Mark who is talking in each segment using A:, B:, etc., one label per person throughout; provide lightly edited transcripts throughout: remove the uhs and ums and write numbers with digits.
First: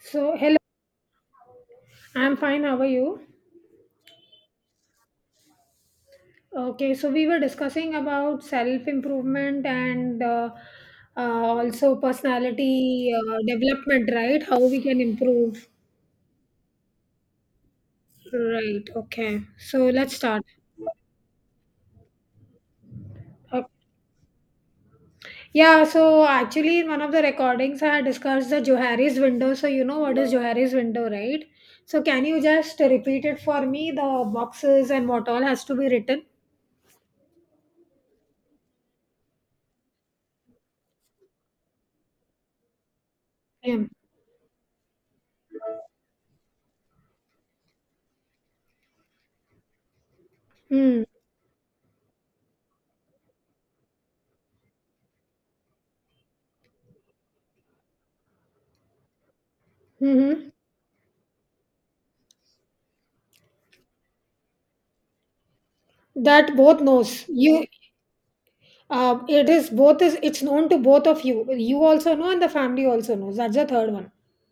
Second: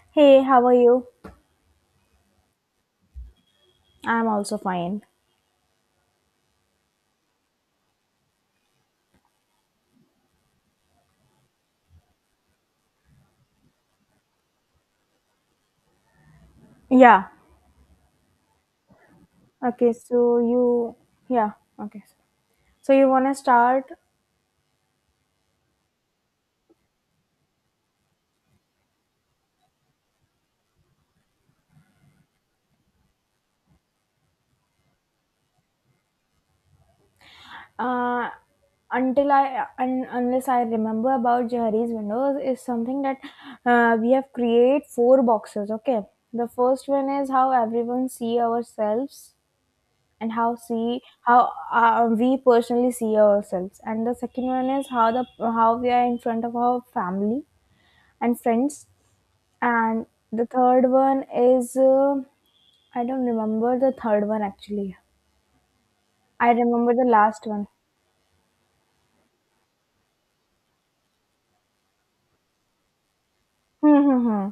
A: So,
B: Hey,
A: hello,
B: how are you?
A: I'm fine. How are you?
B: I'm also fine.
A: Okay, so we were discussing about self improvement and also personality development, right? How we can improve,
B: Yeah.
A: right? Okay, so
B: Okay,
A: let's
B: so
A: start.
B: you yeah, okay. So you want to
A: Uh,
B: start
A: yeah, so actually, in one of the recordings, I had discussed the Johari's window. So, you know what is Johari's window, right? So, can you just repeat it for me? The boxes and what all has to be written?
B: uh until I unless I remember about Jahari's windows is something that
A: Yeah.
B: we have create four boxes, okay? The first one is how everyone see ourselves and how see
A: Hmm.
B: how we personally see ourselves, and the second one is how the how we are in front of our family and friends. And the
A: Mm-hmm.
B: third one is I don't remember the third one actually. I
A: That both
B: remember the
A: knows.
B: last
A: You
B: one.
A: It is both is it's known to both of you. You also know, and the family also knows. That's the third
B: Hmm
A: one.
B: hmm hmm.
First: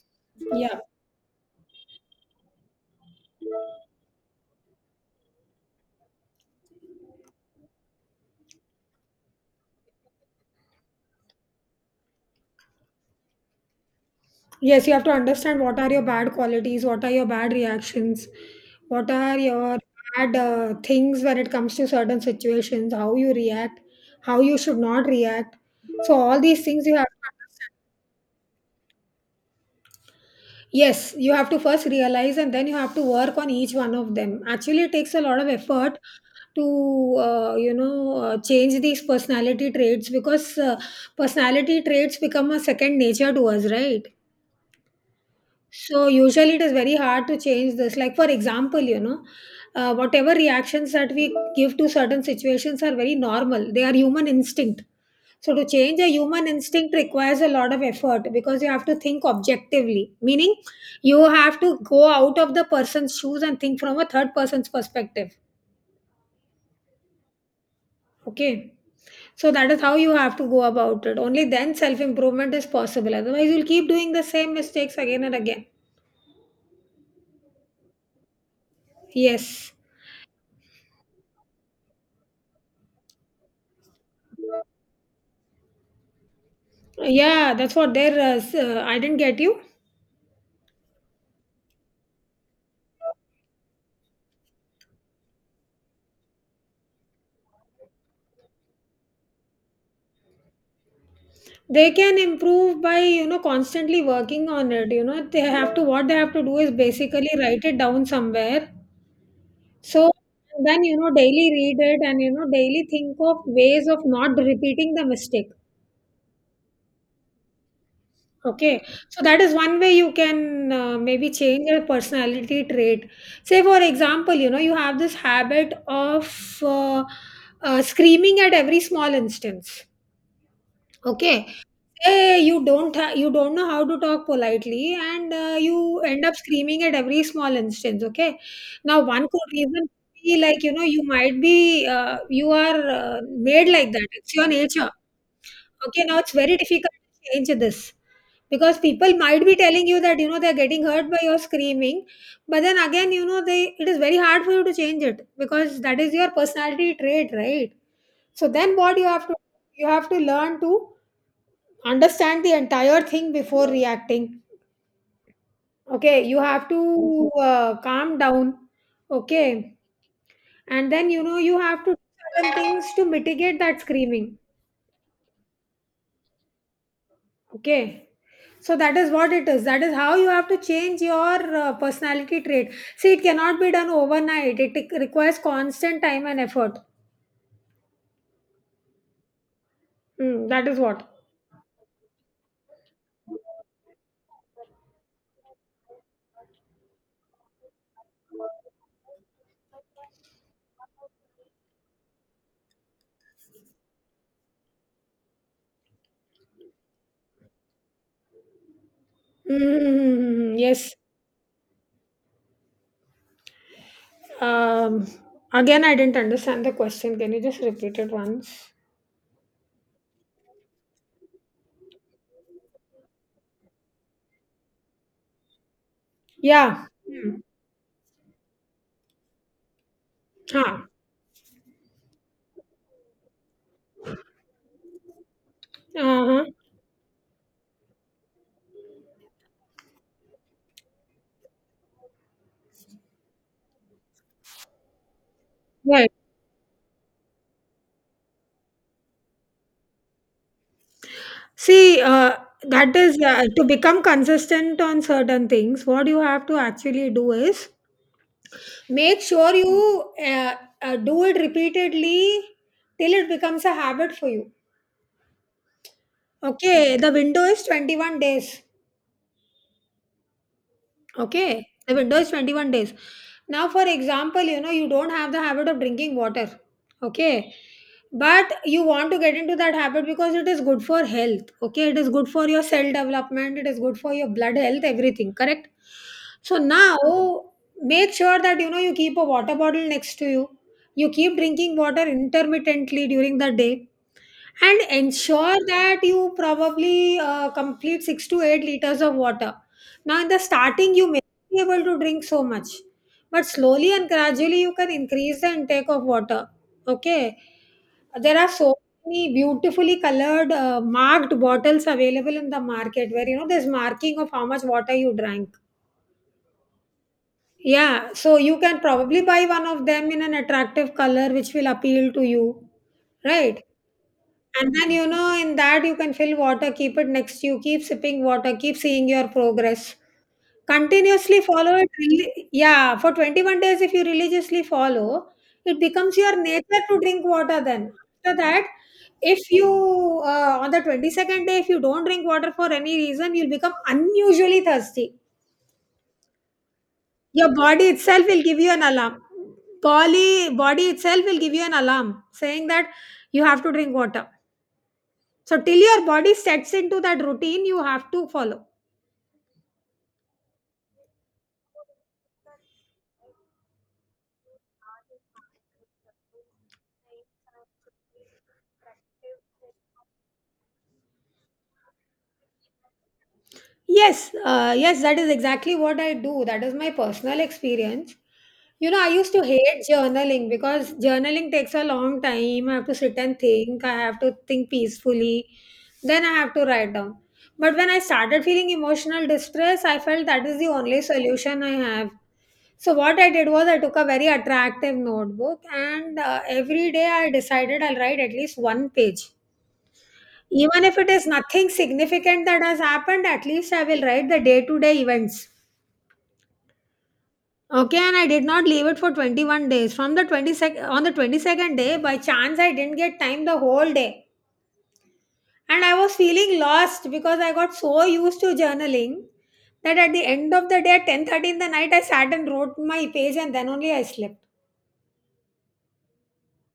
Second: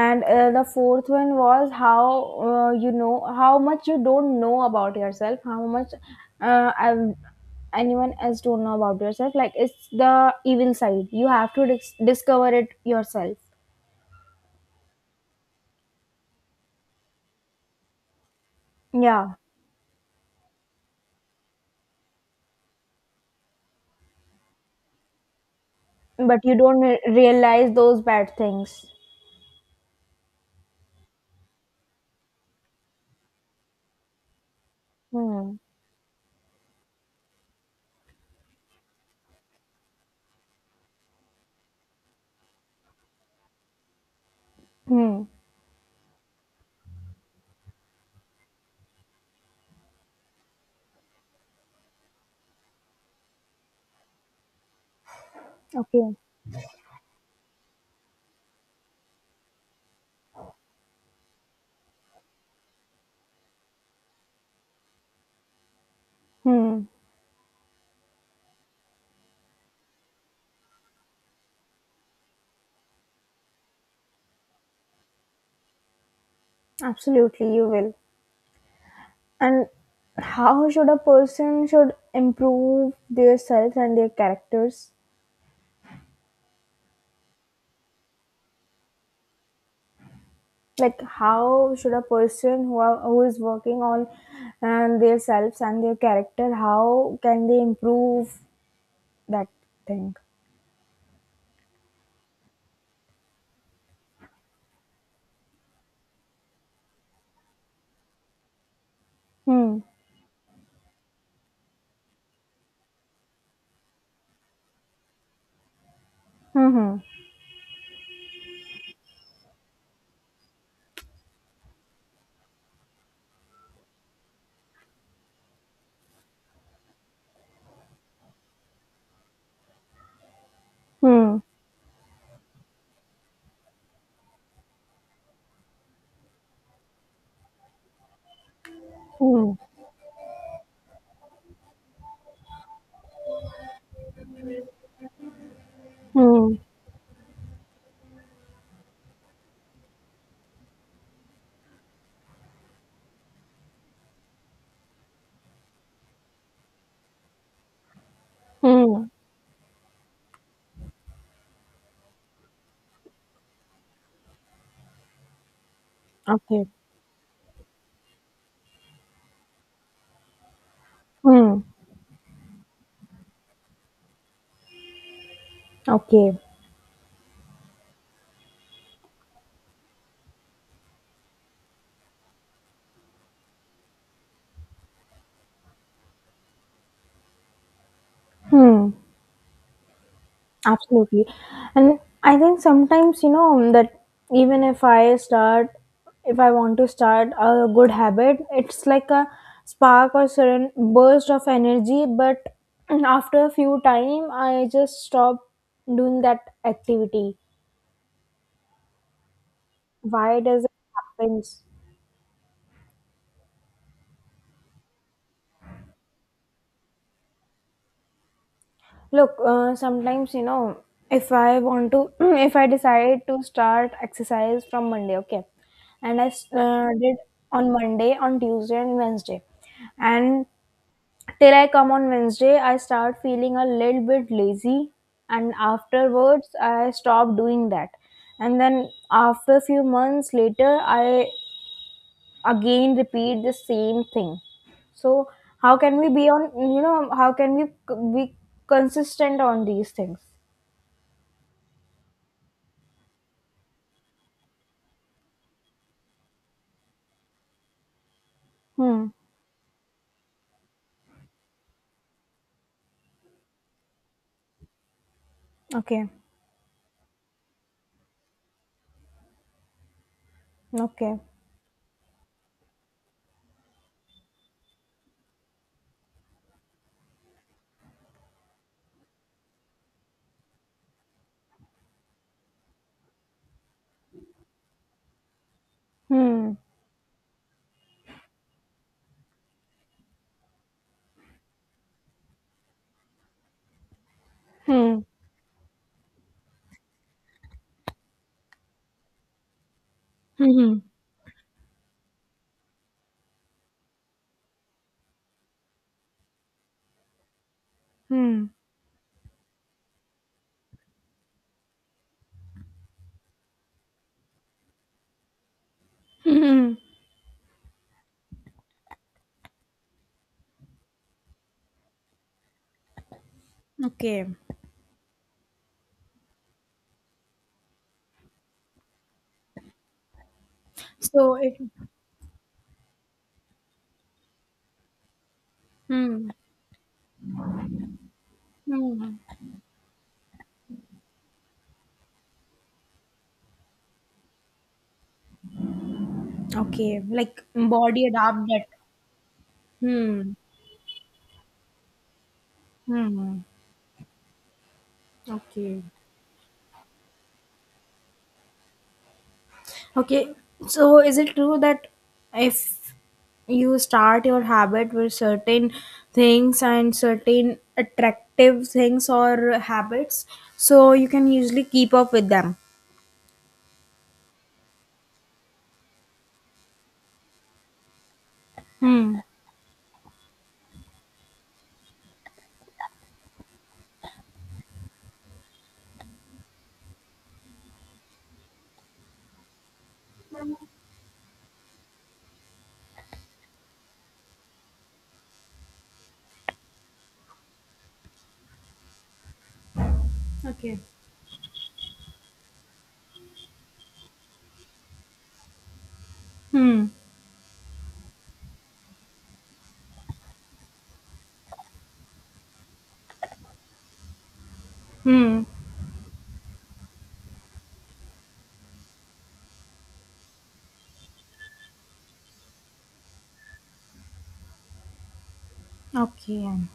B: And the
A: Yeah.
B: fourth one was how you know how much you don't know about yourself, how much I anyone else don't know about yourself. Like it's the evil side. You have to discover it yourself.
A: Yes, you have to understand what are your bad qualities, what are your bad reactions, what
B: Yeah,
A: are your bad things when it comes to certain situations, how you react, how you should not react. So
B: but
A: all
B: you
A: these
B: don't
A: things you have to
B: realize those bad things.
A: Yes, you have to first realize and then you have to work on each one of them. Actually, it takes a lot of
B: Hmm.
A: effort to, you know, change these personality traits because personality traits become a second nature to us, right?
B: Hmm.
A: So, usually it is very hard to change this. Like, for example, you know, whatever reactions that we give to certain situations are very normal, they are human instinct, so to change a
B: Okay.
A: human instinct requires a lot of effort because you have to think objectively, meaning you have to go out of the person's shoes and think from a third person's perspective.
B: Hmm.
A: Okay. So that is how you have to go about it. Only then self improvement is possible. Otherwise, you'll keep doing the same mistakes again and again.
B: Absolutely, you will. And
A: Yes.
B: how should a person should improve their self and their characters?
A: Yeah, that's what they're. S- I didn't get you.
B: Like how should a person who are, who is working on and their selves and their character, how can they improve that thing?
A: They can improve by, you know, constantly working on it. You know, they have to what they have to do is basically write it down somewhere.
B: Hmm.
A: So then, you know, daily read it and, you know, daily think of ways of not repeating the mistake.
B: Hmm.
A: Okay. So that is one way you can maybe change your personality trait. Say, for example, you know, you have this habit of screaming at every small instance.
B: Hmm.
A: Okay. Hey, you don't know how to talk politely, and you end up screaming at every small instance. Okay, now one could
B: Hmm.
A: even be like, you know, you might be you are made like that. It's your nature. Okay, now it's
B: Hmm.
A: very difficult to change this because people might be telling you that, you know, they're getting hurt by your screaming, but then again, you know, they it is very hard for you to change it because that is your personality trait, right? So then
B: Hmm.
A: what
B: Hmm.
A: you have to learn to understand the entire thing before reacting. Okay, you
B: Okay.
A: have to calm down, okay, and then, you know, you
B: Hmm.
A: have to do certain things to mitigate that screaming.
B: Okay.
A: Okay, so that is what it is, that is how you have to change your personality trait. See, it cannot be done overnight, it requires constant time and effort.
B: Hmm.
A: Mm, that is what.
B: Absolutely. And I think sometimes, you know, that even if I start, if I want to start a good habit, it's like a spark or sudden burst of energy. But after a few time, I just stop doing that activity. Why
A: Mm,
B: does it
A: yes.
B: happens?
A: um, Again, I didn't understand the question. Can you just repeat it once?
B: Look, sometimes, you know, if I want to, if I decide to start exercise from Monday, okay, and I s-
A: Yeah.
B: uh, did
A: Hmm.
B: on Monday, on Tuesday, and Wednesday, and
A: Huh.
B: till I come on Wednesday, I start feeling a little bit lazy, and
A: Uh-huh.
B: afterwards, I stop doing that, and then after a few months later, I again repeat the same thing. So how can we
A: Right.
B: be on, you know, how can we be consistent on these things?
A: See, that is, to become consistent on certain things, what you have to actually do is
B: Hmm.
A: make sure you do it repeatedly till it becomes a habit for you.
B: Okay.
A: Okay, the window is 21 days.
B: Okay.
A: Okay, the window is 21 days. Now, for example, you know, you don't have the habit of drinking water. Okay, but you want to get into that habit because it is good for health. Okay, it is good for your cell development, it is good for your blood health, everything, correct?
B: hmm
A: So now, make sure that, you know, you keep a water bottle next to you, you keep drinking water intermittently during the day, and
B: hmm
A: ensure that you probably complete 6 to 8 liters of water. Now in the
B: hmm hmm
A: starting you may be able to drink so much, but slowly and gradually you can increase the intake of water. Okay, there are
B: hmm,
A: so many beautifully colored marked bottles available in the market where, you know, there's marking of how much water you drank. Yeah, so you can probably buy one of them in an attractive color which will appeal to you, right?
B: Okay.
A: And then, you know, in that you can fill water, keep it next to you, keep sipping water, keep seeing your progress.
B: So
A: Continuously
B: if
A: follow it, really, yeah, for 21 days if you religiously follow, it becomes
B: hmm.
A: your nature to drink water then. After that,
B: hmm.
A: if you on the 22nd day if you don't drink water for any reason, you'll become unusually thirsty.
B: Okay. Like
A: Your body
B: body
A: itself will
B: adapt
A: give
B: that.
A: you an alarm.
B: Hmm.
A: Body itself will give you an alarm saying that
B: hmm
A: you have to drink water. So till
B: okay.
A: your body sets into that routine, you have to follow.
B: Okay, so is it true that if you start your habit with certain things and certain attractive things or habits, so you can usually keep up with them?
A: Yes, yes, that is exactly what I do. That is my personal experience. You know, I
B: Hmm.
A: used to hate journaling because journaling takes a long time. I have to sit and think. I have to think peacefully. Then I have to write down. But when I started feeling emotional distress, I felt that is the only solution I have. So what I did was I took a very attractive notebook, and every day I decided I'll write at least one page.
B: Okay.
A: Even if it is nothing significant that has happened, at least I will write the day-to-day events.
B: Hmm.
A: Okay, and I did not leave it for 21 days. From the 22nd On the 22nd day, by chance I didn't get time the whole day.
B: Hmm.
A: And I was feeling lost because I got so used to journaling that at the end of the day, at 10:30 in the night, I sat and wrote my page and then only I slept.
B: Okay.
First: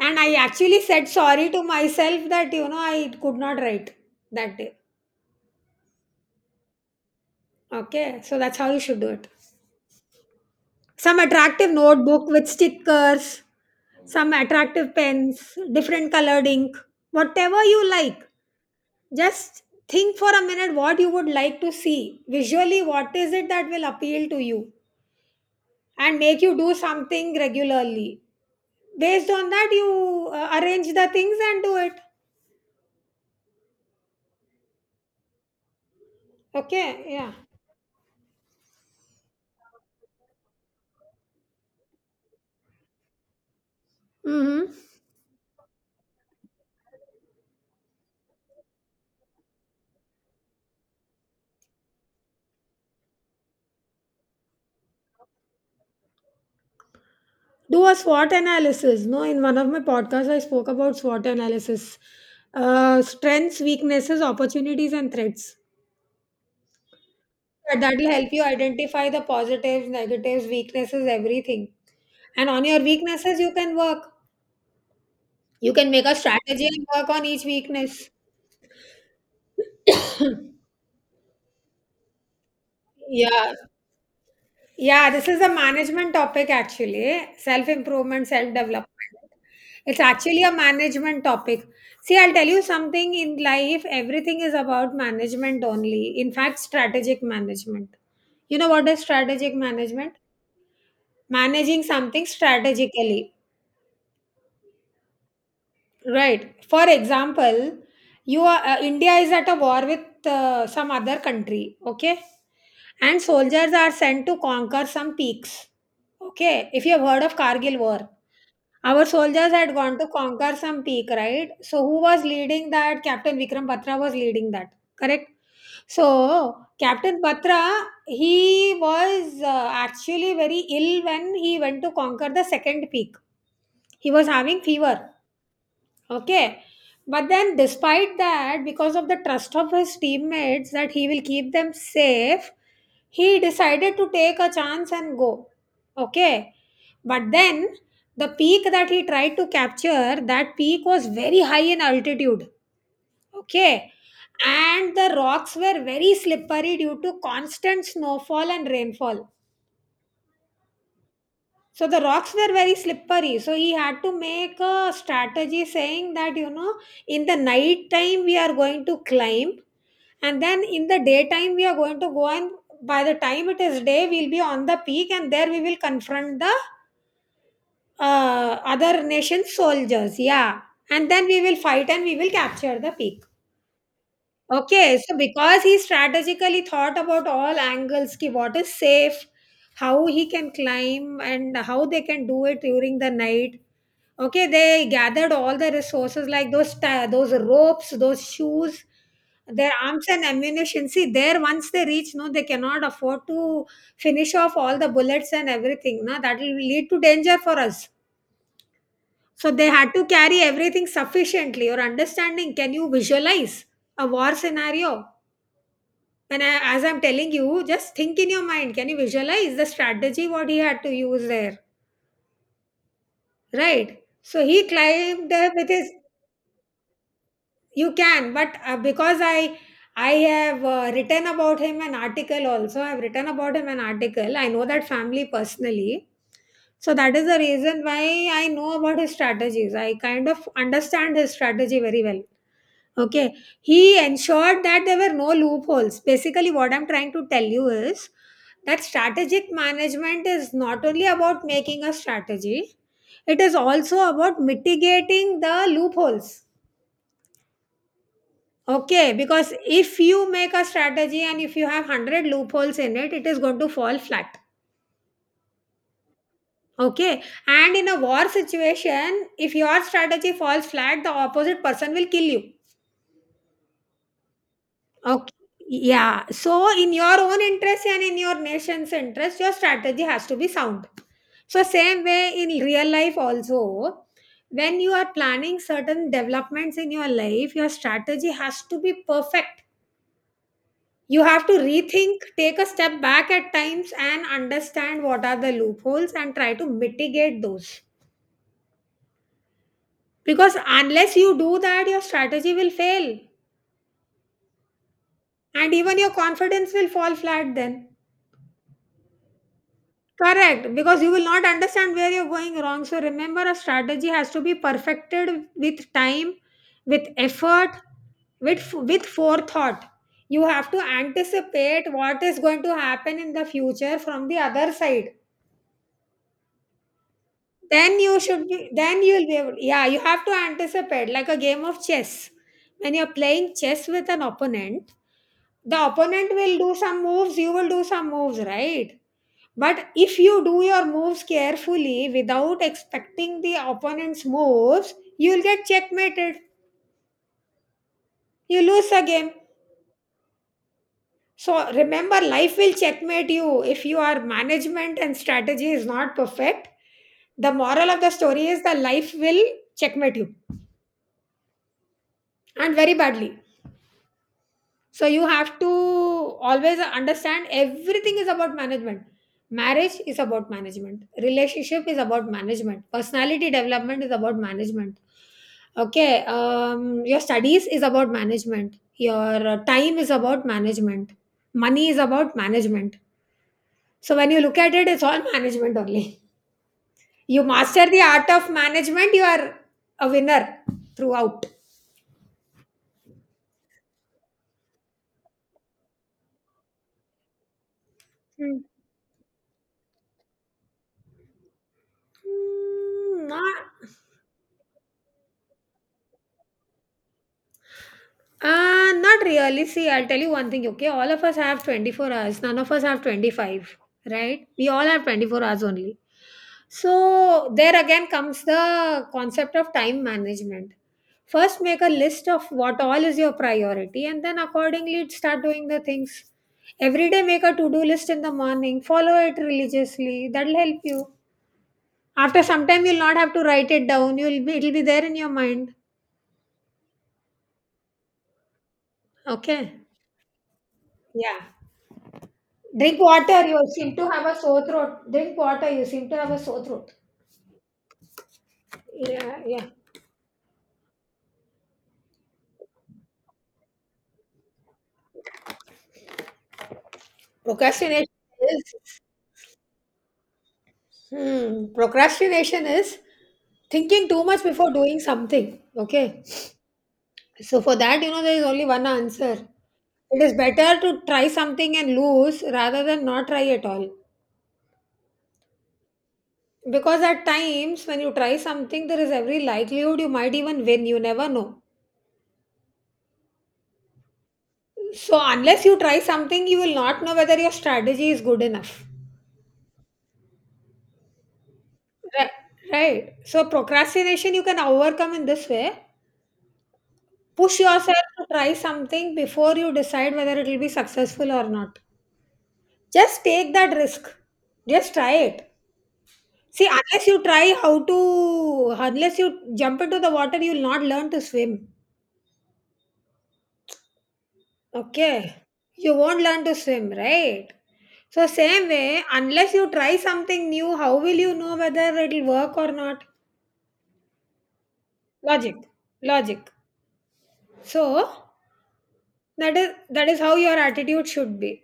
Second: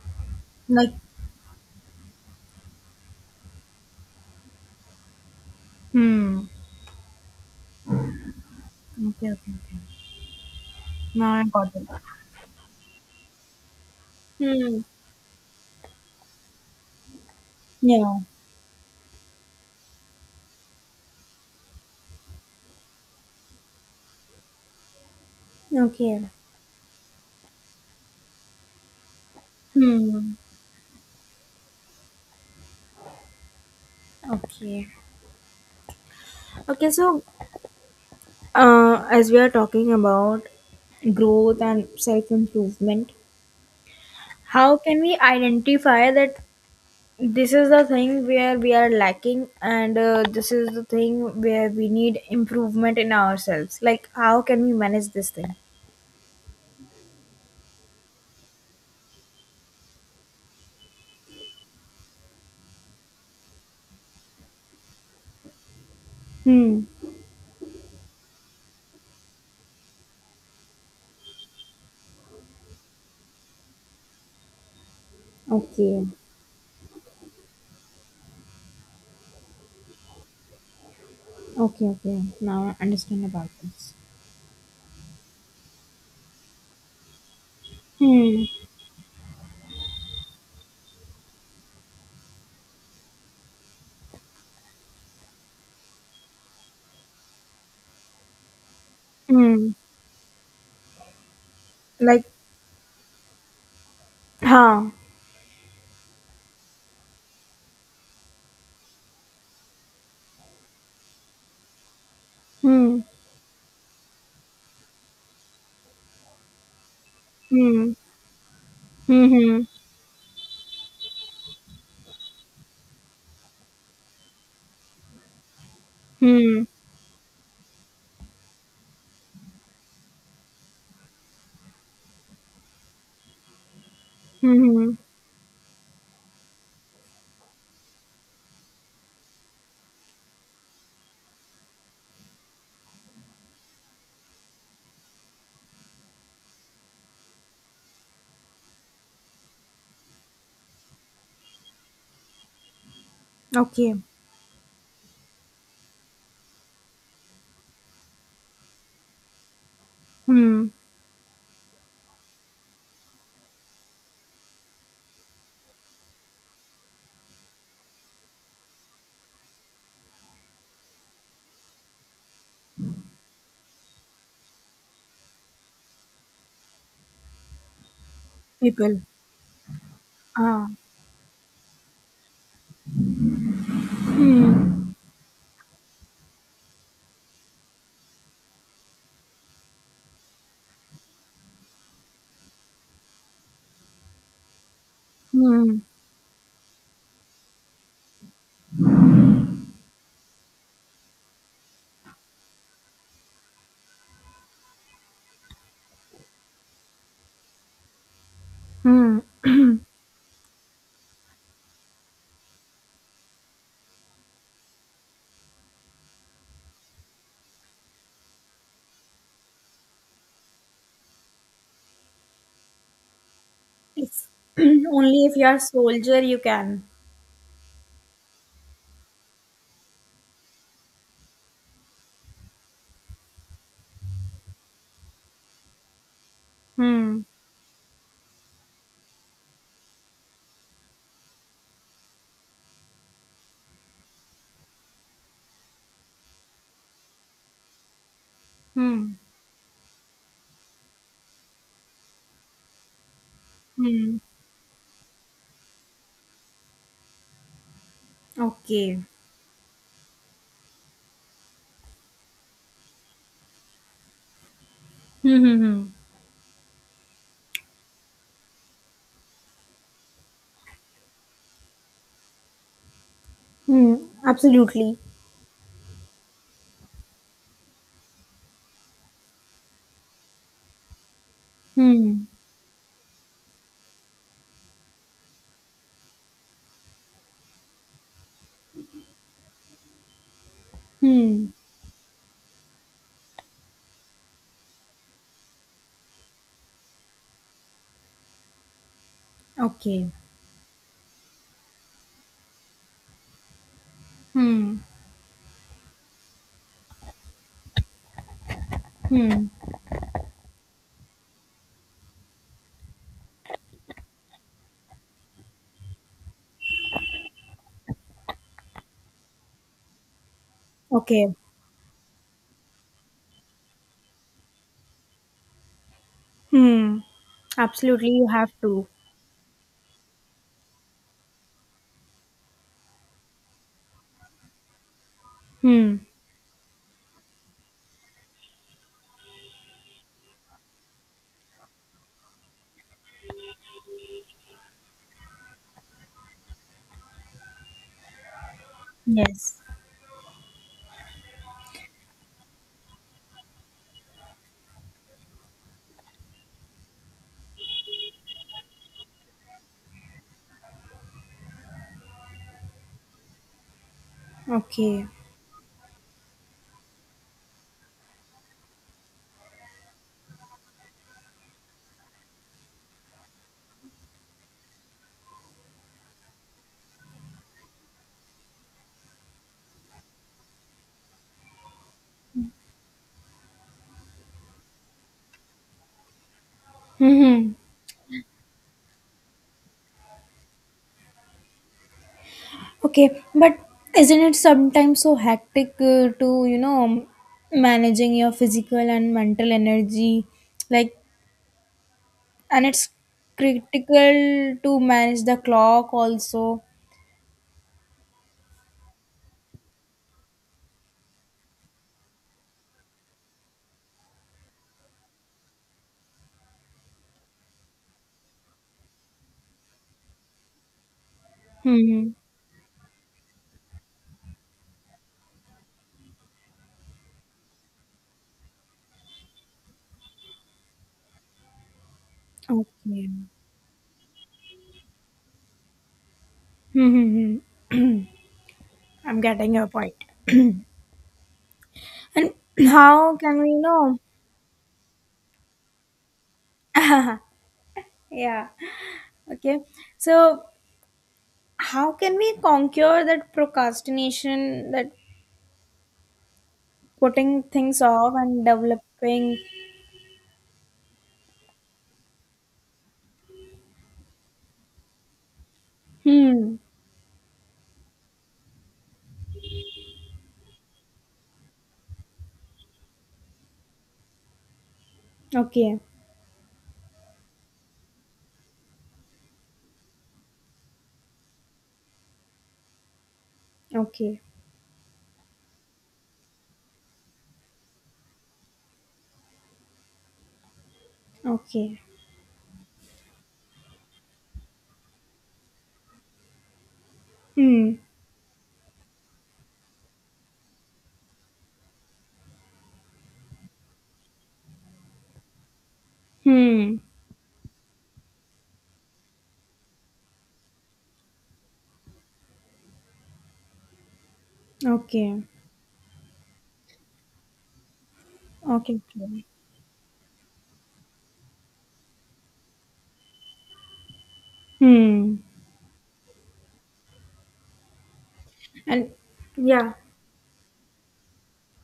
A: And I actually
B: Like.
A: said sorry to myself that, you know, I could not write that day.
B: Hmm.
A: Okay. So that's how you should do it.
B: Okay. Okay. Okay.
A: Some
B: Now I
A: attractive
B: got it.
A: notebook with stickers, some
B: Hmm.
A: attractive pens, different colored ink, whatever you
B: Yeah.
A: like. Just think for a minute what you would like to see. Visually, what is it that will appeal to you and
B: Okay.
A: make you do something regularly? Based on that, you
B: Hmm.
A: arrange the things and do it.
B: Okay. Okay.
A: Okay.
B: So
A: Yeah.
B: As we are talking about growth and self improvement,
A: Mm-hmm.
B: how can we identify that this is the thing where we are lacking, and this is the thing where we need improvement in ourselves? Like, how can we manage this thing?
A: Do a SWOT analysis. No, in one of my podcasts, I spoke about SWOT analysis, strengths, weaknesses, opportunities, and threats.
B: Hmm.
A: That will help you identify the positives, negatives, weaknesses, everything. And on your weaknesses, you can work. You can
B: Okay.
A: make a strategy and work on each weakness.
B: Okay. Okay. Now I understand about
A: Yeah.
B: this.
A: Yeah, this is a management topic actually, self improvement,
B: Hmm.
A: self development. It's actually a management topic. See, I'll tell you something, in life, everything is about management only. In fact, strategic management. You know what is strategic
B: Hmm.
A: management? Managing
B: Like,
A: something strategically.
B: huh.
A: Right. For example, you are India is at a war with some other country, okay?
B: Hmm.
A: And soldiers are sent to conquer some peaks. Okay, if you have heard of Kargil
B: Hmm.
A: war, our
B: Hmm.
A: soldiers
B: Hmm.
A: had gone to conquer some peak, right? So who was leading that? Captain Vikram Batra was leading that, correct? So
B: Hmm.
A: Captain Batra, he was actually very ill when he went to conquer the second peak. He was having
B: Hmm. hmm.
A: fever. Okay. But then, despite that, because of the trust of his teammates that he will keep them safe, he decided to take a chance and go. Okay. But then, the peak that he tried to capture, that peak was very high in altitude. Okay.
B: Okay.
A: And the rocks were very slippery due to constant snowfall and rainfall.
B: Hmm.
A: So the rocks were very slippery. So he had to make a strategy saying that, you know, in the night time we are going to climb, and then in the daytime we are going to go and by the time it is day, we'll be on the peak and there we will confront the
B: People.
A: other nation's soldiers. Yeah.
B: Ah,
A: And then we will fight and we will capture the peak. Okay. So because he strategically thought about all angles, ki what is safe, how he can climb and how they can do it during the night. Okay, they gathered all the
B: hmm,
A: resources like those ropes, those shoes, their arms and ammunition. See, there, once they reach, no, they cannot afford to finish off all the bullets and everything, no, that will lead to danger for us.
B: hmm.
A: So they had to carry everything sufficiently. Your understanding, can you visualize a war scenario? And as I'm telling you, just think in your mind, can you visualize the strategy what he had to use there? Right.
B: It's
A: So he
B: only
A: climbed
B: if
A: there
B: you're a
A: with his,
B: soldier you can.
A: you can, but because I have written about him an article also. I've written about him an article. I know that family personally. So that
B: Hmm,
A: is the reason why I know about his strategies. I kind of understand his strategy very well. Okay, he ensured that there were no loopholes. Basically, what I'm trying to tell you is that
B: hmm,
A: strategic management is not only about making a strategy, it is also
B: hmm.
A: about mitigating the loopholes.
B: Okay.
A: Okay, because if you make a strategy and if you have 100 loopholes in it, it is going to fall flat.
B: Hmm, hmm, hmm.
A: Okay, and in a war situation, if your strategy falls flat, the opposite person will kill you.
B: Hmm, absolutely.
A: Okay, yeah. So, in your own interest and in your nation's interest, your strategy has to be sound. So, same
B: Hmm,
A: way in real life, also, when you are planning certain developments in your life, your strategy has to be perfect. You have
B: hmm.
A: to rethink, take a step back at times and understand what are the loopholes and try to mitigate those.
B: Okay.
A: Because unless you do that, your strategy will fail
B: Hmm,
A: and even your confidence will fall flat then.
B: hmm.
A: Correct, because you will not understand where you're going wrong. So remember, a strategy has to be perfected with time, with effort, with forethought. You have to
B: Okay.
A: anticipate what is going to happen in the future from the other side.
B: Hmm.
A: Then
B: Absolutely,
A: you
B: you
A: should
B: have
A: be,
B: to.
A: then you'll be able, yeah, you have to anticipate like a game of chess. When you're playing chess with an opponent, the
B: Hmm.
A: opponent will do some moves, you will do some moves, right? But if you do your moves carefully without expecting the opponent's moves, you'll get checkmated. You lose the game.
B: Yes.
A: So remember, life will checkmate you if your management and strategy is not perfect. The moral of the story is that life will checkmate you, and very badly.
B: Okay.
A: So you have to always understand, everything is about management. Marriage is about management. Relationship is about management. Personality development is about management. Okay, your studies is about management. Your time is about management. Money is about management. So when you look at it, it's all management only.
B: Hmm.
A: You
B: hmm.
A: master the art of management, you are a winner throughout.
B: Okay, but isn't it sometimes so hectic to, you know, managing your
A: Hmm.
B: physical and mental energy? Like, and it's
A: Hmm, Not
B: critical to manage the clock also.
A: Not really. See, I'll tell you one thing, okay? All of us have 24 hours. None of us have 25, right? We all have 24 hours only. So, there again comes the concept of time management. First, make a
B: Hmm.
A: list of what all is your priority, and then accordingly, start doing the things. Every day, make a to do list in the morning, follow it religiously. That'll help you. After some time, you'll
B: Okay.
A: not have to write it down, it'll be there in your mind.
B: Hmm. hmm, hmm. I'm getting your
A: Okay?
B: point.
A: Yeah.
B: And
A: Drink
B: how can
A: water,
B: we
A: you seem
B: know?
A: to have a sore throat. Drink water, you seem to have a sore throat.
B: Yeah.
A: Yeah,
B: Okay.
A: yeah.
B: So, how can we conquer that procrastination, that putting things
A: Procrastination
B: off and
A: is,
B: developing?
A: procrastination is thinking too much before doing something. Okay.
B: Hmm.
A: So for that, you know, there is only one answer. It is better to try something and lose rather than not try at all.
B: Okay.
A: Because at times when you try something, there is every likelihood you might even win. You never know.
B: Okay.
A: So unless you try something, you will not know whether your strategy is good enough.
B: Okay.
A: Right, right. So procrastination you can overcome in this way. Push
B: Hmm.
A: yourself to try something before you decide whether it will be successful or not. Just take that risk. Just try it. See,
B: Hmm.
A: unless you try how to, unless you jump into the water, you'll not learn to swim.
B: Okay.
A: Okay. You won't learn to swim, right? So, same
B: Okay.
A: way,
B: okay.
A: unless you try something new, how will you know whether it'll work or not?
B: Hmm.
A: Logic. Logic. So,
B: And
A: that is
B: yeah.
A: that is how your attitude should be.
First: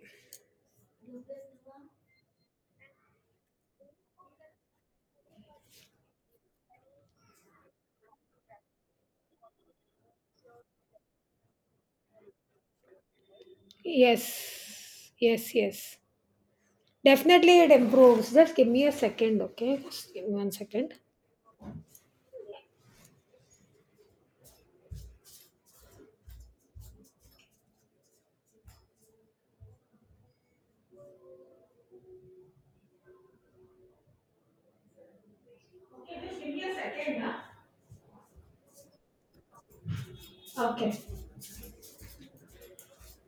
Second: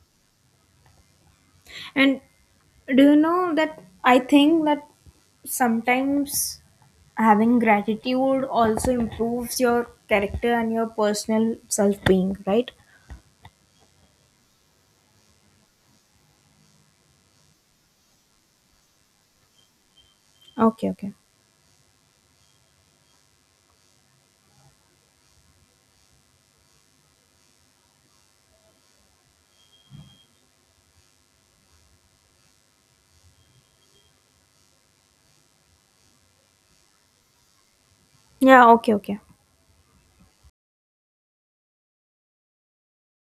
B: And do you know that I think that sometimes having gratitude also improves your character and your personal self being, right?
A: Yes. Yes, definitely it improves. Just give me a second, okay? Just give me one
B: Okay,
A: second.
B: okay. Yeah, okay, okay.
A: Okay,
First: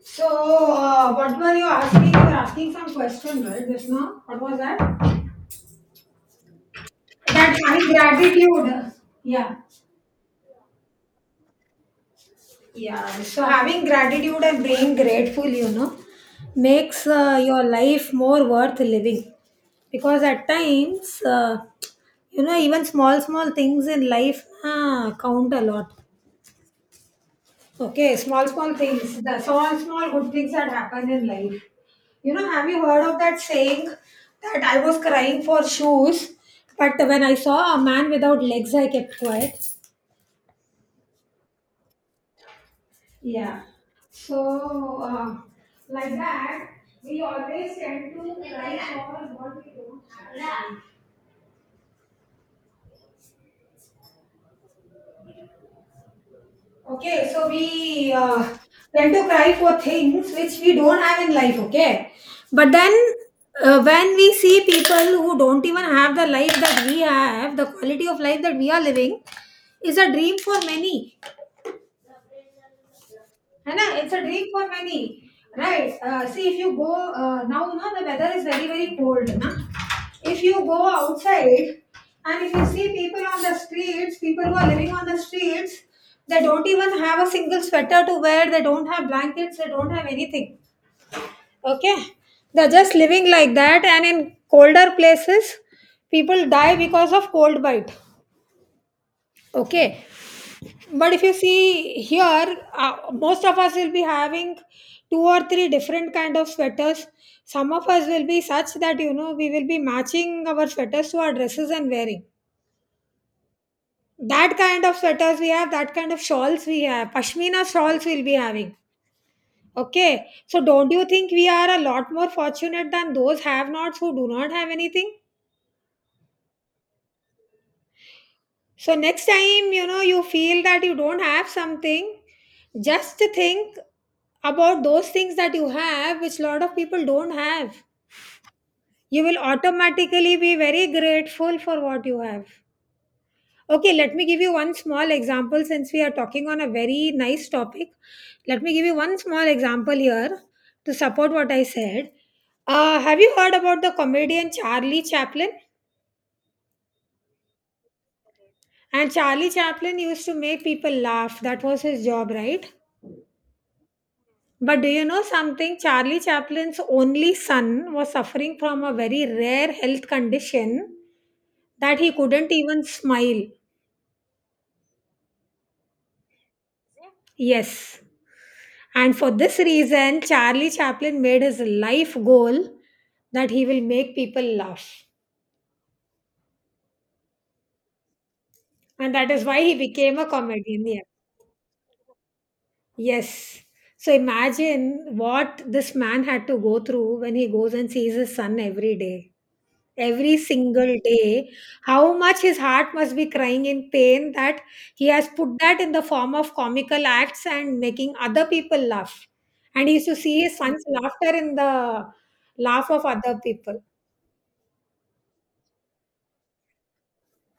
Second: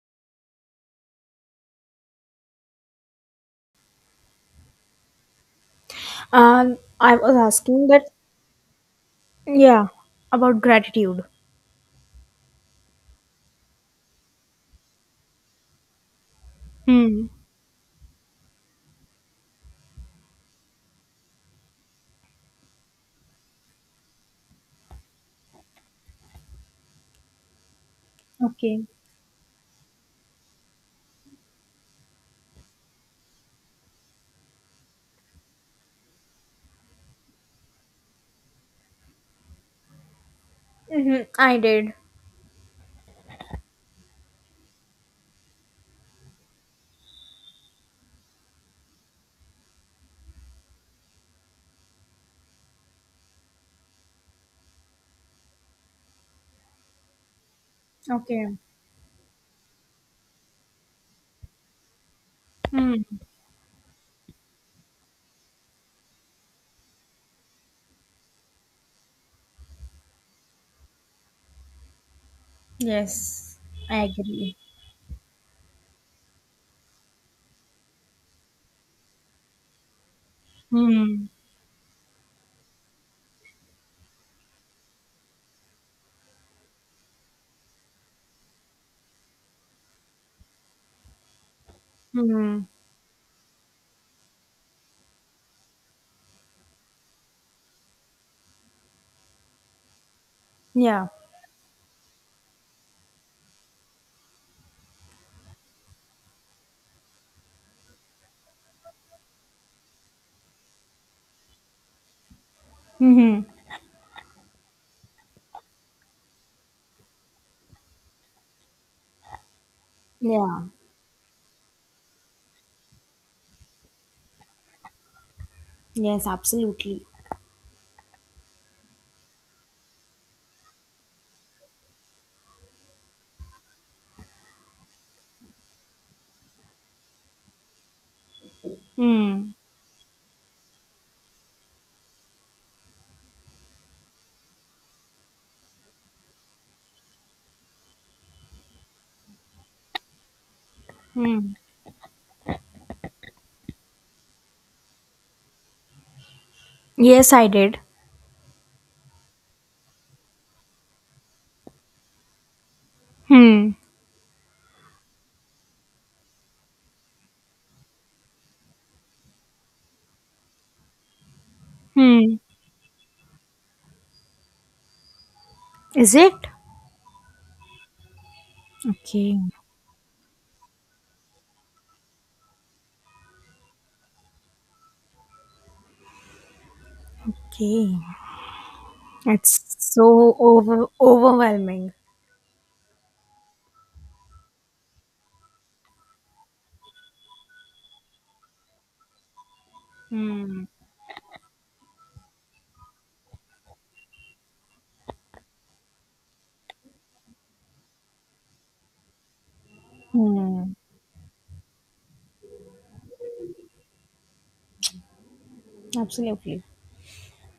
A: so what were you asking? You were asking some question, right? Just now, what was that?
B: I was asking that
A: Gratitude, yeah.
B: yeah, about gratitude.
A: Yeah, so having gratitude and being grateful, you know, makes
B: Hmm.
A: your life more worth living. Because at times, you know, even small, small things in life count a lot. Okay, small, small
B: Okay.
A: things, the small, small good things that happen in life. You know, have you heard of that saying that I was crying for shoes, but when I saw a man without legs, I kept quiet?
B: Mm-hmm. I did.
A: Yeah. So, like that, we always tend to cry for what we don't have. Okay, so we
B: Okay.
A: tend to cry for things which we don't have in life, okay? But then,
B: Hmm.
A: when we see people who don't even have the life that we have, the quality of life that we are living is a dream for many.
B: Yes,
A: है ना,
B: I
A: it's a dream
B: agree.
A: for many, right. See, if you go, now no, the weather is very very cold, na? If you go
B: Hmm.
A: outside and if you see people on the streets, people who are living on the streets, they don't even have a single sweater to wear, they don't have blankets, they don't have anything, okay.
B: Hmm.
A: They're just living like that. And in colder places, people die because of cold bite, okay.
B: Yeah.
A: But if you see here, most of us will be having two or three different kind of sweaters. Some of us will be such that, you know, we will be matching our sweaters to our dresses and wearing.
B: Hmm.
A: That kind of sweaters we have, that kind of shawls we have, pashmina shawls we'll be having. Okay, so
B: Yeah.
A: don't you think we are a lot more fortunate than those have nots who do not have anything?
B: Yes, absolutely.
A: So next time, you know, you feel that you don't have something, just think about those things that you have, which lot of people don't have. You will
B: Hmm.
A: automatically be very grateful for what you have. Okay, let me give you one small example since we are talking on a very nice topic. Let me give you one small example here to support what
B: Hmm.
A: I said. Have you heard about the comedian Charlie Chaplin?
B: Yes, I did.
A: And Charlie Chaplin used to make people laugh. That was his job, right?
B: Hmm.
A: But do you know something? Charlie Chaplin's only son was suffering from a very rare health condition that he
B: Hmm.
A: couldn't even smile.
B: Is it?
A: Yes. And for
B: Okay.
A: this reason, Charlie Chaplin made his life goal that he will make people laugh.
B: Okay.
A: And that is why
B: It's
A: he became a
B: so over
A: comedian. Yeah.
B: overwhelming.
A: Yes. So imagine what this man had to go through when he goes and sees his son every day, every
B: Hmm.
A: single day. How much his heart must be crying in pain that he has put that in the form of comical acts and making other people laugh, and he used to see his
B: Hmm.
A: son's laughter in the laugh of other people.
B: Absolutely.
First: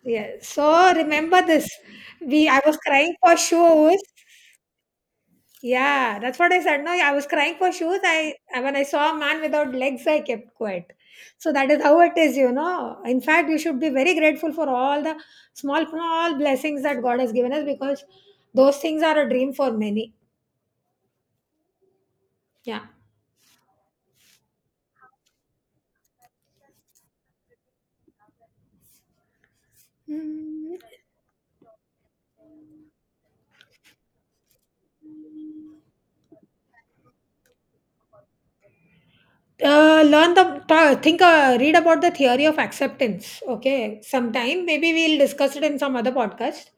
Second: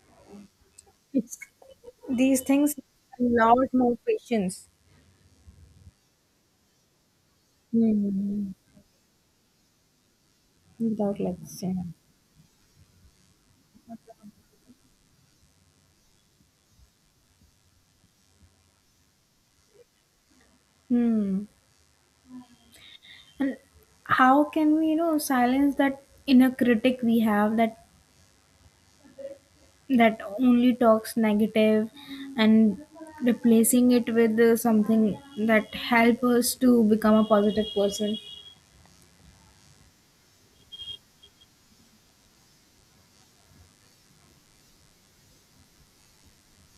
A: Yeah, so
B: It's
A: remember this.
B: these
A: We, I
B: things
A: was
B: a
A: crying for
B: lot more
A: shows.
B: patience.
A: Yeah, that's what I said. No, yeah, I was crying for shoes.
B: Hmm.
A: When I saw a man without legs, I kept quiet.
B: Without
A: So
B: limits,
A: that
B: yeah.
A: is how it is, you know. In fact, you should be very grateful for all the small, small blessings that God has given us, because those things are a dream for many.
B: Hmm.
A: Yeah.
B: And how can we, you know, silence that inner critic we have that that only
A: Mm,
B: talks negative and replacing it with something that help us to become a positive person?
A: learn the ta- think read about the theory of acceptance. Okay, sometime maybe we'll discuss it in some other podcast,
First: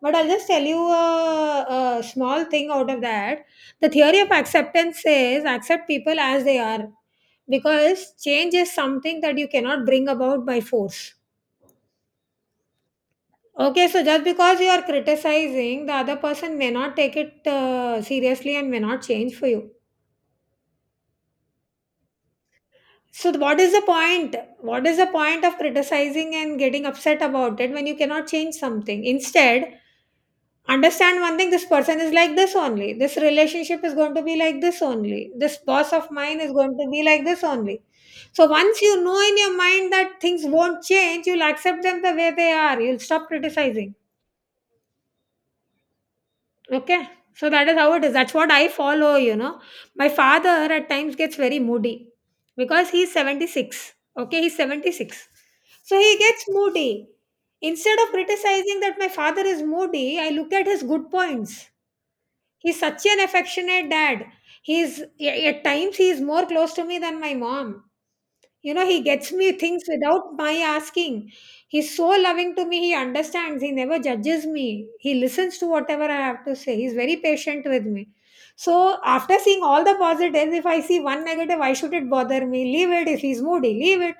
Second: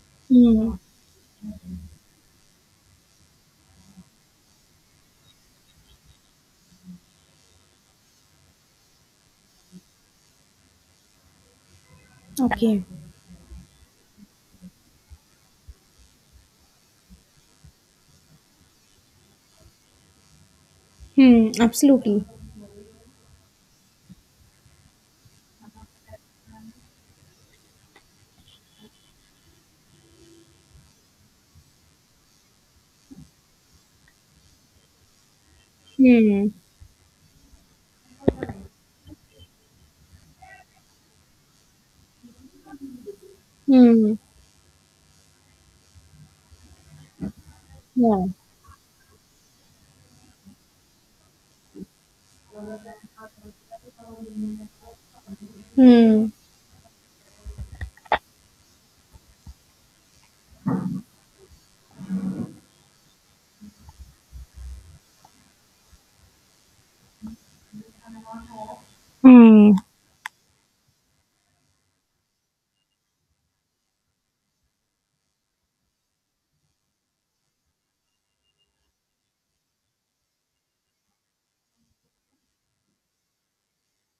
A: but I'll just tell
B: Hmm.
A: you a small thing out of that. The theory of acceptance says accept people as they are, because change is something that you cannot bring about by force.
B: Okay.
A: Okay, so just because you are criticizing, the other person may not take it seriously and may not change for you.
B: Hmm. Absolutely.
A: So what is the point? What is the point of criticizing and getting upset about it when you cannot change something? Instead, understand one thing, this person is like this only. This relationship is going to be like this only. This boss of mine
B: Hmm.
A: is going to be like this only. So once you know in your mind that things won't change, you'll accept them the way they are. You'll stop criticizing.
B: Hmm.
A: Okay, so that is how it is.
B: Yeah.
A: That's what I follow, you know. My father at times gets very moody because he's 76. Okay, he's 76. So he
B: Hmm.
A: gets moody. Instead of criticizing that my father is moody, I look at his good points. He's such an affectionate dad. At times he is more close to me than my mom. You know, he gets me
B: Hmm.
A: things without my asking. He's so loving to me. He understands. He never judges me. He listens to whatever I have to say. He's very patient with me. So, after seeing all the positives, if I see one negative, why should it bother me? Leave it. If he's moody, leave it.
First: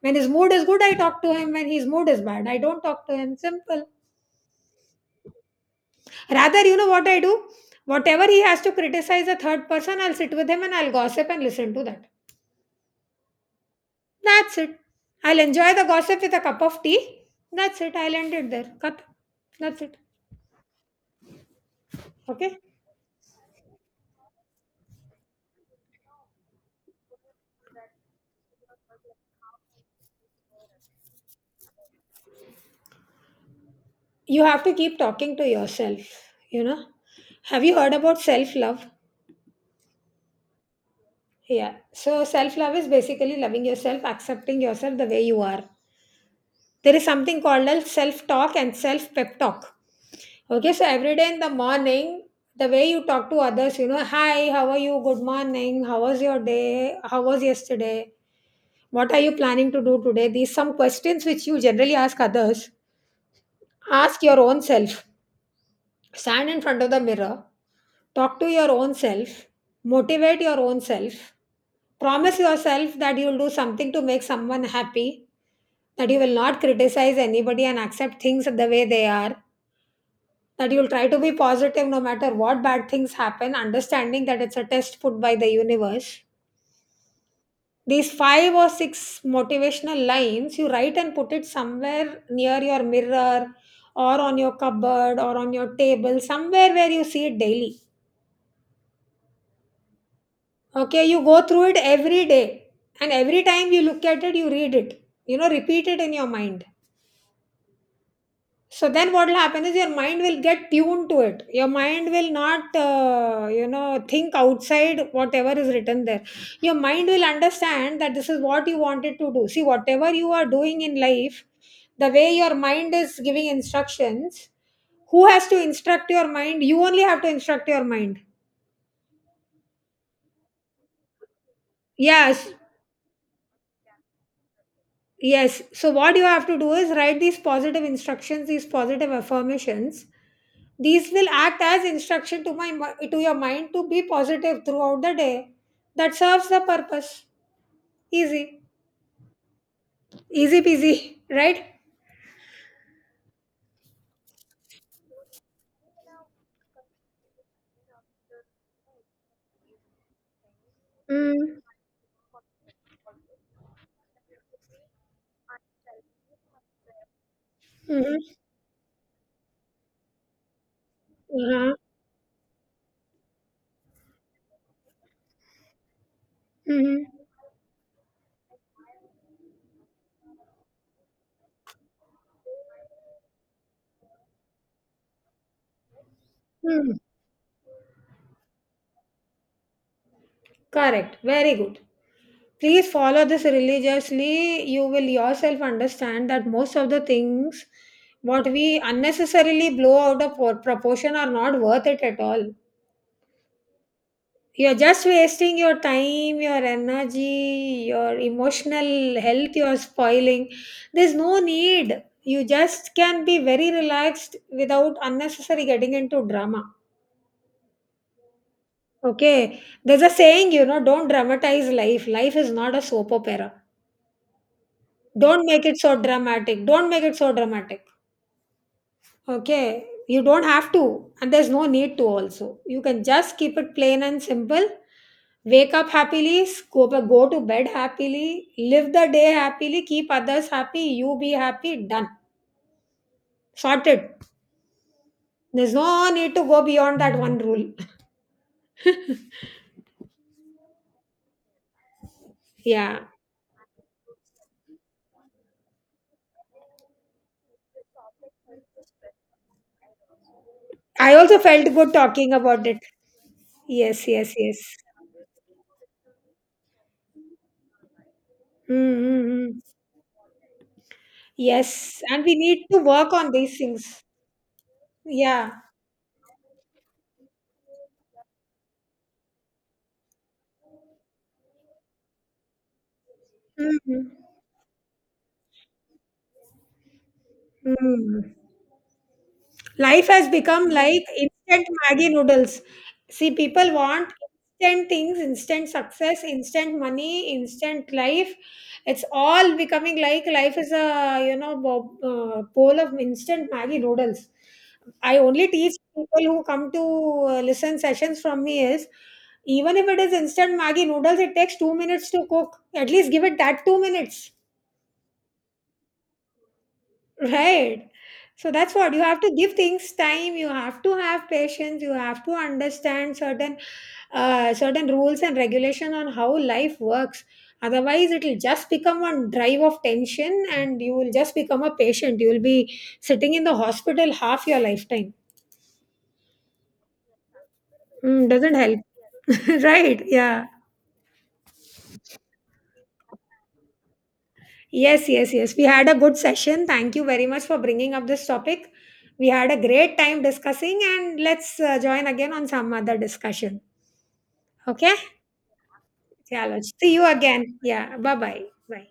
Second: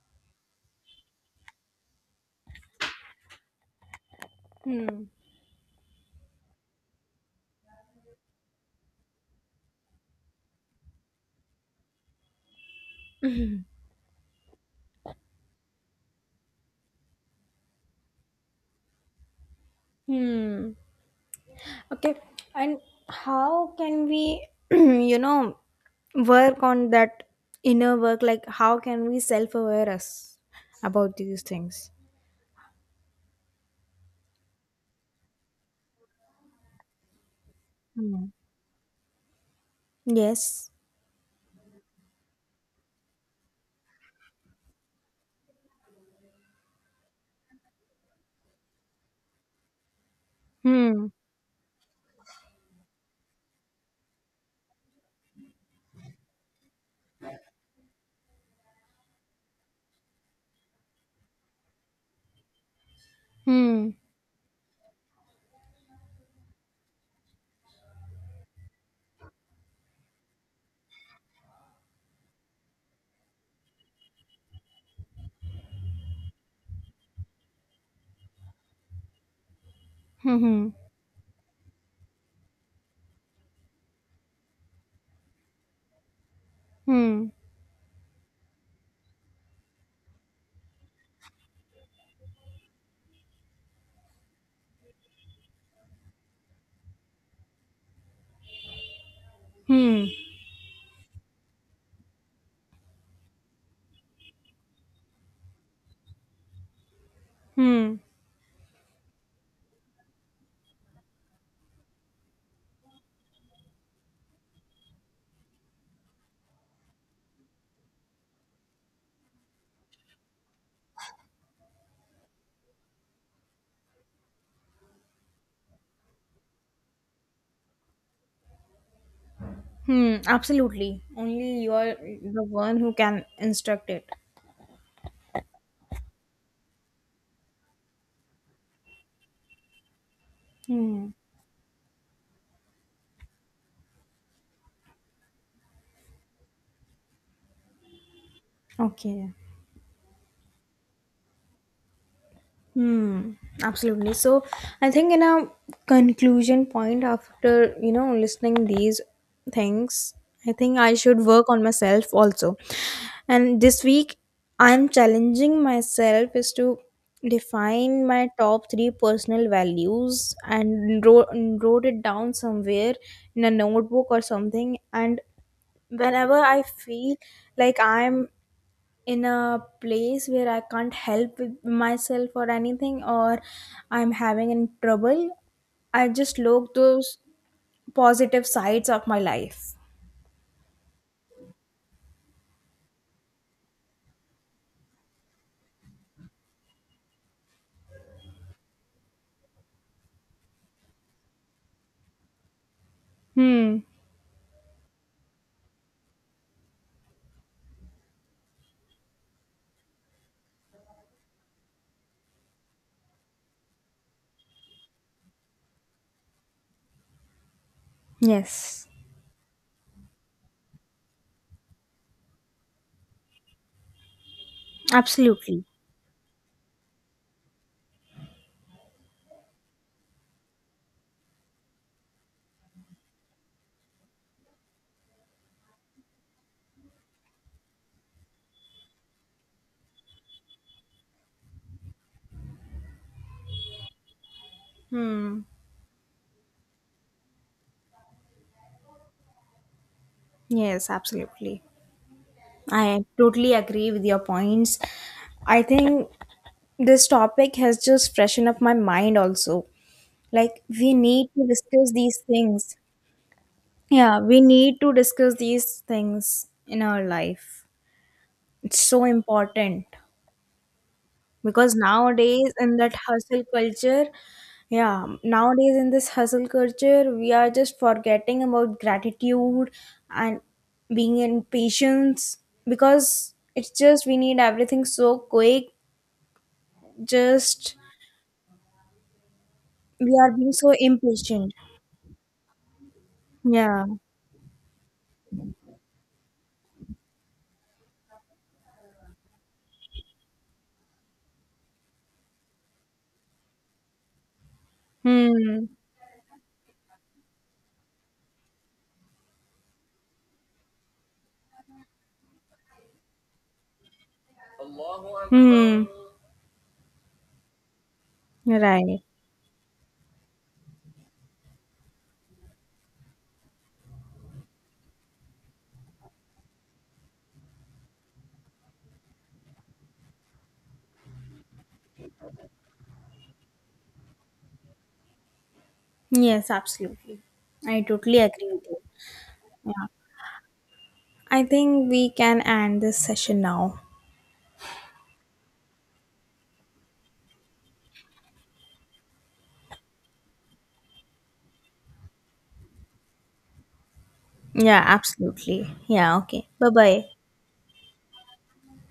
A: When his mood is good, I talk to him. When his mood is bad, I don't talk to him. Simple.
B: Hmm.
A: Rather, you know what I do? Whatever he has to criticize a third person, I'll sit with him and I'll gossip and listen to that. That's it. I'll enjoy the gossip with a cup of tea. That's it. I'll end it there. Cup. That's it.
B: Hmm. Okay,
A: Okay.
B: and how can we, you know, work on that inner work? Like, how can we self aware us about these things?
A: You have to keep talking to yourself. You know. Have you heard about
B: Hmm.
A: self love?
B: Yes.
A: Yeah. So self love is basically loving yourself, accepting yourself the way you are. There is something called as self talk and self pep talk. Okay. So
B: Hmm.
A: every day in the morning, the way you talk to others, you know, hi, how are you? Good morning. How was your day? How was yesterday? What are you planning to do today? These some questions which you generally ask others.
B: Hmm.
A: Ask your own self. Stand in front of the mirror. Talk to your own self. Motivate your own self. Promise yourself that you'll do something to make someone happy. That you will not criticize anybody and accept things the way they are.
B: Hmm.
A: That you'll try to be positive no matter what bad things happen, understanding that it's a test put by the universe.
B: Hmm.
A: These five or six motivational lines you write and put it somewhere near your mirror or on your cupboard or on your table, somewhere where you see it daily.
B: Hmm. Hmm.
A: Okay, you go through it every day, and every time you look at it, you read it. You know, repeat it in your mind.
B: Hmm.
A: So then what will happen is your mind will get tuned to it. Your mind will not, you know, think outside whatever is written there. Your mind will understand that this is what you wanted to do. See, whatever you are doing in life, the way your mind is giving instructions, who has to instruct your mind? You only have to instruct your mind.
B: Hmm. Absolutely. Only you are the
A: Yes,
B: one who can instruct it.
A: yes. So what you have to do is write these positive instructions, these positive affirmations.
B: Hmm.
A: These will act as instruction to to your mind to be positive throughout the day. That serves the purpose. Easy.
B: Okay.
A: Easy peasy, right?
B: Hmm, absolutely. So I think in a conclusion point after, you know, listening these things, I think I should work
A: Mm.
B: on myself also. And this week I'm challenging myself is to define
A: Mm-hmm.
B: my top 3 personal values and wrote,
A: Uh-huh.
B: wrote it down somewhere in a notebook or something. And whenever I feel
A: Mm-hmm.
B: like I'm in a place where I can't help with myself or anything, or I'm having in trouble, I just look
A: Mm.
B: those positive sides of my life.
A: Correct. Very good. Please follow this religiously. You will yourself understand that most of the things what we unnecessarily blow out of proportion are not worth it at all.
B: Hmm.
A: You're just wasting your time, your energy, your emotional health, you're spoiling. There's no need. You just can be very relaxed without unnecessary getting into drama.
B: Yes.
A: Okay. There's a saying, you know, don't dramatize life. Life is not a soap opera. Don't
B: Absolutely.
A: make it so dramatic. Don't make it so dramatic. Okay. You don't have to. And there's no need to also. You can just keep it plain and simple. Wake up happily, go to bed happily, live the day happily, keep others happy, you be happy, done. Sorted.
B: Hmm.
A: There's no need to go beyond that one rule.
B: Yes, absolutely. I
A: Yeah.
B: totally agree with your points. I think this topic has just freshened up my mind also. Like, we
A: I
B: need
A: also
B: to
A: felt
B: discuss
A: good
B: these
A: talking about
B: things.
A: it. Yes,
B: Yeah,
A: yes,
B: we
A: yes.
B: need to discuss these things in our life. It's
A: Mm
B: so
A: hmm mm.
B: important because
A: Yes. And we
B: nowadays
A: need
B: in
A: to
B: that
A: work on
B: hustle
A: these things.
B: culture, yeah,
A: Yeah.
B: nowadays in this hustle culture, we are just forgetting about gratitude and being in patience because it's just
A: Mm-hmm.
B: we need everything so quick. Just
A: Hmm. Life
B: we
A: has
B: are being
A: become
B: so
A: like
B: impatient.
A: instant Maggie noodles. See, people
B: Yeah.
A: want instant things, instant success, instant money, instant life. It's all becoming like life is a bowl of instant Maggie noodles. I only
B: Hmm.
A: teach people who come to listen sessions from me is even if it is instant Maggie noodles, it takes 2 minutes to cook. At least give it that 2 minutes.
B: Hmm.
A: Right. So that's what, you
B: Right.
A: have to give things time. You have to have patience. You have to understand certain certain rules and regulation on how life works. Otherwise, it will just become one drive of tension, and you will just become a patient. You will be sitting in the hospital half your lifetime.
B: Yes, absolutely. I totally
A: Mm,
B: agree
A: doesn't
B: with you.
A: help.
B: Yeah.
A: Right. Yeah.
B: I think we can end this session now.
A: Yes. Yes. Yes. We had a good session. Thank you very much for bringing up this topic. We had a great time discussing, and let's join again on some other discussion.
B: Yeah,
A: Okay?
B: absolutely. Yeah, okay.
A: ચાલો.
B: Bye
A: See you
B: bye.
A: again. Yeah. Bye-bye. Bye. Bye.